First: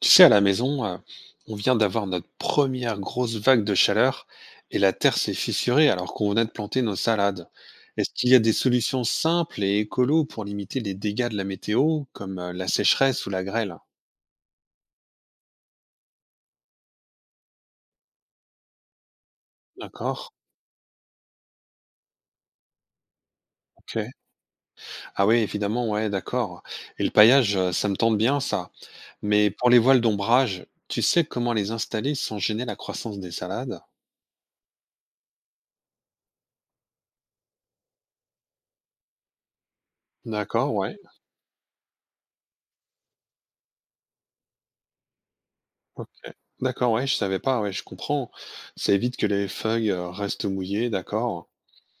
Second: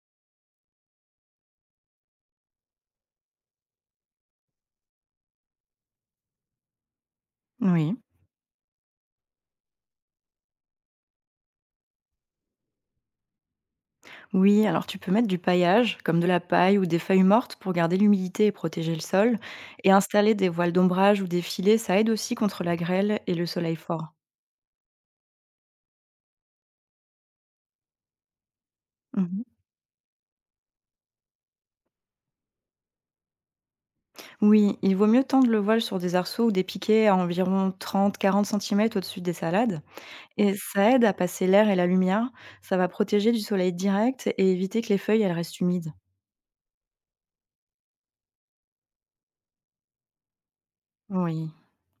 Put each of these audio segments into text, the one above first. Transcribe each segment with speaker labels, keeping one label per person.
Speaker 1: Tu sais, à la maison, on vient d'avoir notre première grosse vague de chaleur et la terre s'est fissurée alors qu'on venait de planter nos salades.
Speaker 2: Oui.
Speaker 1: Est-ce qu'il y a des solutions simples et écolo pour limiter les dégâts de la météo, comme la sécheresse ou la grêle?
Speaker 2: Oui, alors tu peux mettre du paillage, comme de la paille ou des feuilles mortes pour garder l'humidité et protéger le sol. Et
Speaker 1: D'accord.
Speaker 2: installer des voiles d'ombrage ou des filets, ça aide aussi contre la grêle et le soleil
Speaker 1: Ok.
Speaker 2: fort.
Speaker 1: Ah oui, évidemment, ouais, d'accord. Et le paillage, ça me tente bien, ça.
Speaker 2: Mhm.
Speaker 1: Mais pour les voiles d'ombrage, tu sais comment les installer sans gêner la croissance des salades?
Speaker 2: Oui, il vaut mieux tendre le voile sur des arceaux ou des piquets à environ 30-40 centimètres au-dessus des salades. Et
Speaker 1: D'accord,
Speaker 2: ça
Speaker 1: ouais.
Speaker 2: aide à passer l'air et la lumière. Ça va protéger du soleil direct et éviter que les feuilles elles restent humides.
Speaker 1: OK. D'accord, ouais, je savais pas, ouais, je comprends. Ça évite que les feuilles, restent mouillées, d'accord.
Speaker 2: Oui.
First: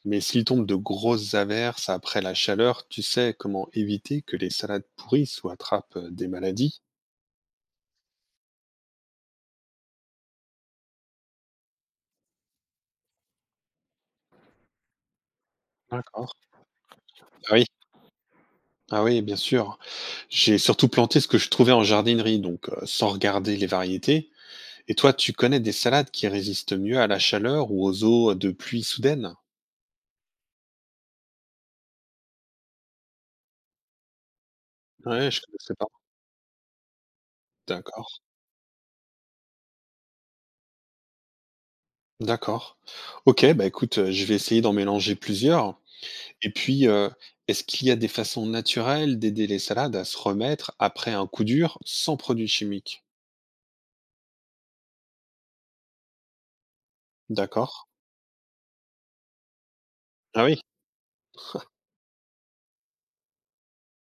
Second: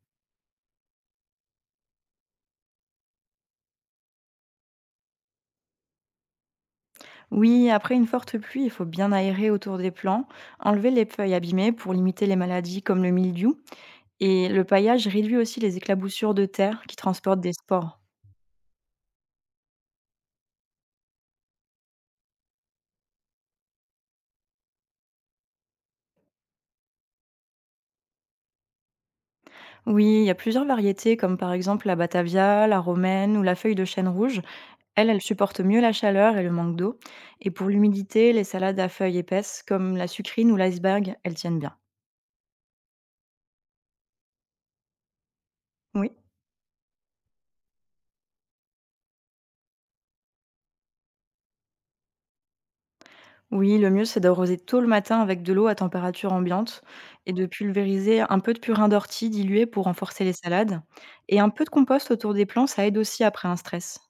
Speaker 1: Mais s'il tombe de grosses averses après la chaleur, tu sais comment éviter que les salades pourrissent ou attrapent, des maladies?
Speaker 2: Oui, après une forte pluie, il faut bien aérer autour des plants, enlever les feuilles abîmées pour limiter les maladies comme le mildiou. Et le paillage réduit aussi les
Speaker 1: D'accord.
Speaker 2: éclaboussures de terre qui transportent
Speaker 1: Ah
Speaker 2: des
Speaker 1: oui,
Speaker 2: spores.
Speaker 1: ah oui, bien sûr. J'ai surtout planté ce que je trouvais en jardinerie, donc sans regarder les variétés. Et toi, tu connais des salades qui résistent mieux à la chaleur ou aux eaux de pluie soudaines?
Speaker 2: Oui, il y a plusieurs variétés, comme par exemple la batavia, la romaine ou la feuille de chêne rouge. Elles, elles
Speaker 1: Ouais, je
Speaker 2: supportent
Speaker 1: connaissais
Speaker 2: mieux
Speaker 1: pas.
Speaker 2: la chaleur et le manque d'eau. Et pour
Speaker 1: D'accord,
Speaker 2: l'humidité, les salades à feuilles épaisses, comme la sucrine ou l'iceberg, elles tiennent bien.
Speaker 1: d'accord. OK, bah écoute, je vais essayer d'en mélanger plusieurs.
Speaker 2: Oui.
Speaker 1: Et puis, est-ce qu'il y a des façons naturelles d'aider les salades à se remettre après un coup dur sans produits chimiques?
Speaker 2: Oui, le mieux, c'est d'arroser tôt le matin avec de l'eau à température ambiante et de
Speaker 1: D'accord.
Speaker 2: pulvériser un peu de purin d'ortie dilué pour renforcer les
Speaker 1: Ah oui?
Speaker 2: salades. Et un peu de compost autour des plants, ça aide aussi après un stress.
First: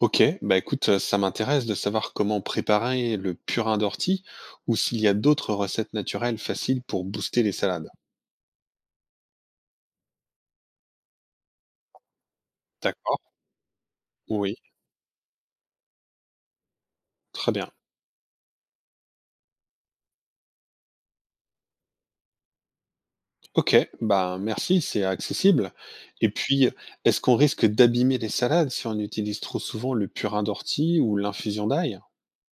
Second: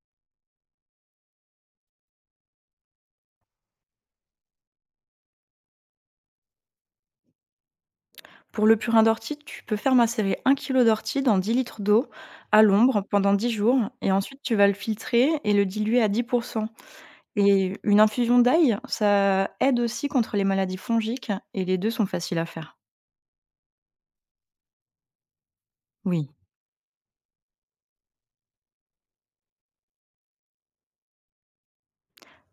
Speaker 1: OK, bah, écoute, ça m'intéresse de savoir comment préparer le purin d'ortie ou s'il y a d'autres recettes naturelles faciles pour booster les salades.
Speaker 2: Pour le purin d'ortie, tu peux faire macérer 1 kilo d'ortie dans 10 litres d'eau à l'ombre
Speaker 1: D'accord,
Speaker 2: pendant 10 jours et ensuite tu
Speaker 1: oui,
Speaker 2: vas le filtrer et le diluer à 10.
Speaker 1: très bien.
Speaker 2: Et une infusion d'ail, ça aide aussi contre les maladies fongiques et les 2 sont faciles à faire.
Speaker 1: OK, bah, merci, c'est accessible et
Speaker 2: Oui.
Speaker 1: puis, est-ce qu'on risque d'abîmer les salades si on utilise trop souvent le purin d'ortie ou l'infusion d'ail?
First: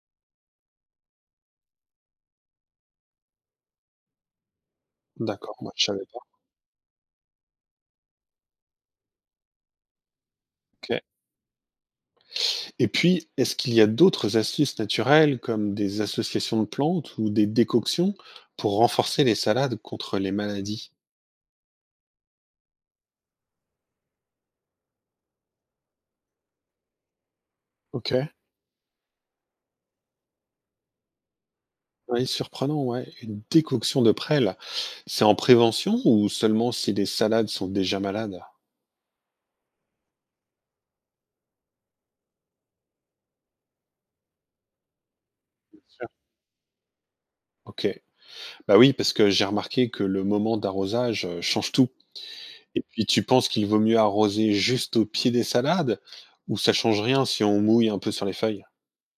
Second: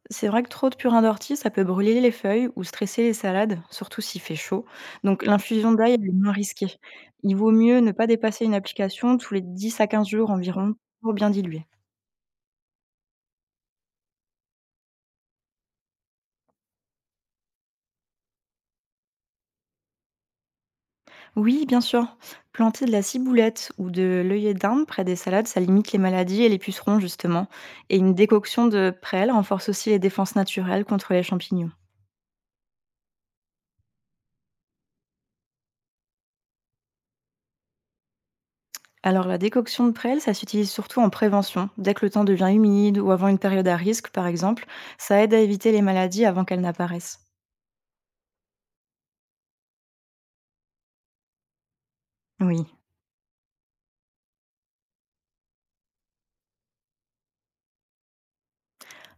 Speaker 2: C'est vrai que trop de purin d'ortie, ça peut brûler les feuilles ou stresser les salades, surtout s'il fait chaud. Donc
Speaker 1: D'accord, moi
Speaker 2: l'infusion
Speaker 1: je
Speaker 2: d'ail,
Speaker 1: savais
Speaker 2: elle est
Speaker 1: pas,
Speaker 2: moins risquée. Il vaut mieux ne pas dépasser une application tous les 10 à 15 jours environ
Speaker 1: OK.
Speaker 2: pour bien diluer.
Speaker 1: Et puis, est-ce qu'il y a d'autres astuces naturelles comme des associations de plantes ou des décoctions pour renforcer les salades contre les maladies?
Speaker 2: Oui, bien sûr. Planter de la ciboulette ou de l'œillet d'Inde près des salades, ça limite les maladies et les pucerons, justement. Et
Speaker 1: Ok.
Speaker 2: une décoction de prêle renforce aussi les défenses naturelles contre les champignons.
Speaker 1: Oui, surprenant, ouais. Une décoction de prêle, c'est en prévention ou seulement si les salades sont déjà malades?
Speaker 2: Alors, la décoction de prêle, ça s'utilise surtout en prévention. Dès que le temps devient humide ou avant une période à risque, par exemple, ça aide à éviter les
Speaker 1: Sûr.
Speaker 2: maladies avant qu'elles n'apparaissent.
Speaker 1: Ok. Bah oui, parce que j'ai remarqué que le moment d'arrosage change tout.
Speaker 2: Oui.
Speaker 1: Et puis tu penses qu'il vaut mieux arroser juste au pied des salades ou ça change rien si on mouille un peu sur les feuilles?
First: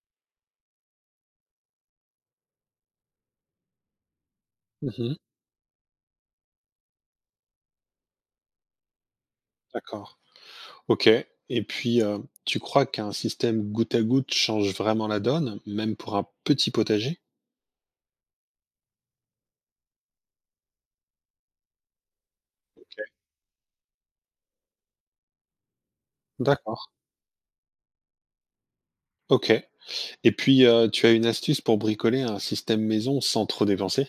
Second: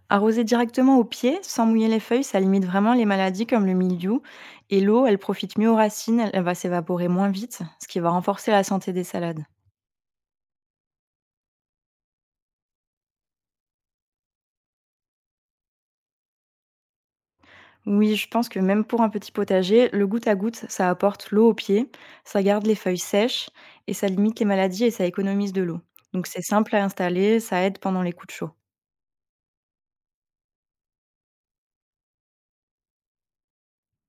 Speaker 2: Arroser directement aux pieds, sans mouiller les feuilles, ça limite vraiment les maladies comme le mildiou. Et l'eau,
Speaker 1: Mhm.
Speaker 2: elle profite mieux aux racines, elle va s'évaporer moins vite, ce qui va renforcer la santé des salades.
Speaker 1: D'accord. OK et puis, tu crois qu'un système goutte à goutte change vraiment la donne, même pour un petit potager?
Speaker 2: Oui, je pense que même pour un petit potager, le goutte à goutte, ça apporte l'eau aux pieds, ça garde les feuilles sèches et ça limite les maladies et ça économise de l'eau. Donc c'est simple à
Speaker 1: D'accord,
Speaker 2: installer, ça aide pendant les coups de chaud.
Speaker 1: OK et puis, tu as une astuce pour bricoler un système maison sans trop dépenser?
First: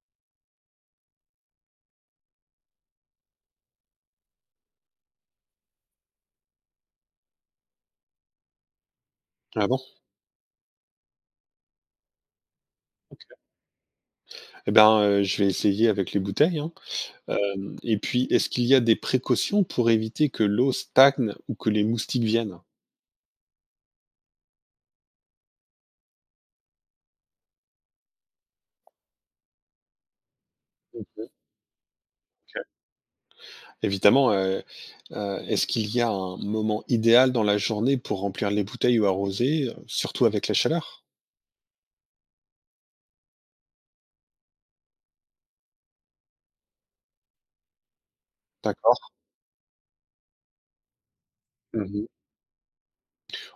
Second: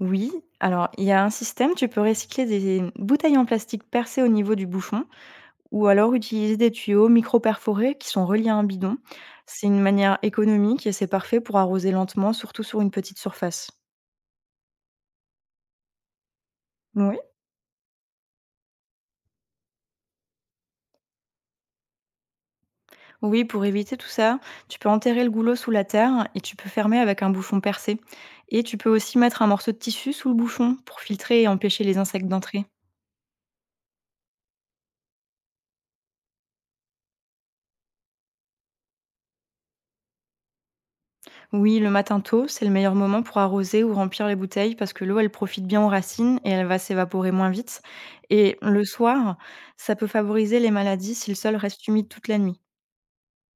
Speaker 2: Oui, alors il y a un système, tu peux recycler des bouteilles en plastique percées au niveau du bouchon ou alors utiliser des tuyaux micro-perforés qui sont reliés à un bidon.
Speaker 1: Ah
Speaker 2: C'est
Speaker 1: bon?
Speaker 2: une manière économique et c'est parfait pour arroser lentement, surtout sur une petite surface.
Speaker 1: Eh ben, je vais essayer avec les bouteilles, hein, hem et puis est-ce qu'il y a des précautions pour éviter que l'eau stagne ou que les moustiques viennent?
Speaker 2: Oui, pour éviter tout ça, tu peux enterrer le goulot sous la terre et tu peux fermer avec un bouchon percé. Et tu peux aussi mettre un morceau de tissu sous le bouchon pour
Speaker 1: OK.
Speaker 2: filtrer et empêcher les insectes d'entrer.
Speaker 1: Évidemment, est-ce qu'il y a un moment idéal dans la journée pour remplir les bouteilles ou arroser, surtout avec la chaleur?
Speaker 2: Oui, le matin tôt, c'est le meilleur moment pour arroser ou remplir les bouteilles parce que l'eau, elle profite bien aux racines et elle va s'évaporer moins vite. Et le
Speaker 1: D'accord.
Speaker 2: soir, ça peut favoriser les maladies si le sol reste
Speaker 1: Mmh.
Speaker 2: humide toute la nuit.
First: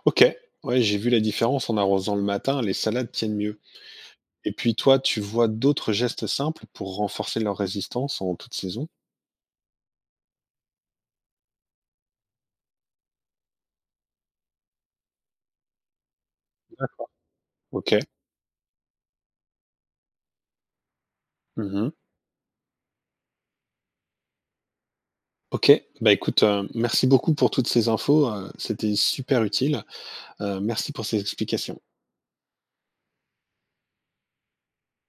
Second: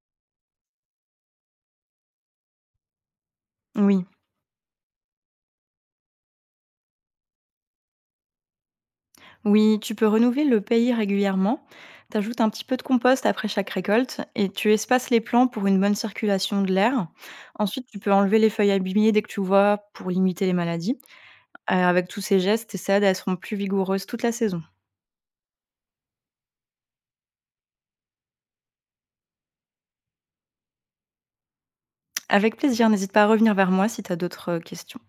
Speaker 1: OK. Ouais, j'ai vu la différence en arrosant le matin, les salades tiennent mieux.
Speaker 2: Oui.
Speaker 1: Et puis toi, tu vois d'autres gestes simples pour renforcer leur résistance en toute saison?
Speaker 2: Oui, tu peux renouveler le pays régulièrement. T'ajoutes un petit peu de compost après chaque récolte et tu espaces les plants pour une bonne circulation de l'air. Ensuite,
Speaker 1: OK.
Speaker 2: tu peux enlever les feuilles abîmées dès que tu vois pour limiter les maladies.
Speaker 1: Mmh.
Speaker 2: Avec tous ces gestes, tes salades, elles seront plus vigoureuses toute la saison.
Speaker 1: OK. Bah écoute, merci beaucoup pour toutes ces infos, c'était super utile. Merci pour ces explications.
Speaker 2: Avec plaisir, n'hésite pas à revenir vers moi si tu as d'autres questions.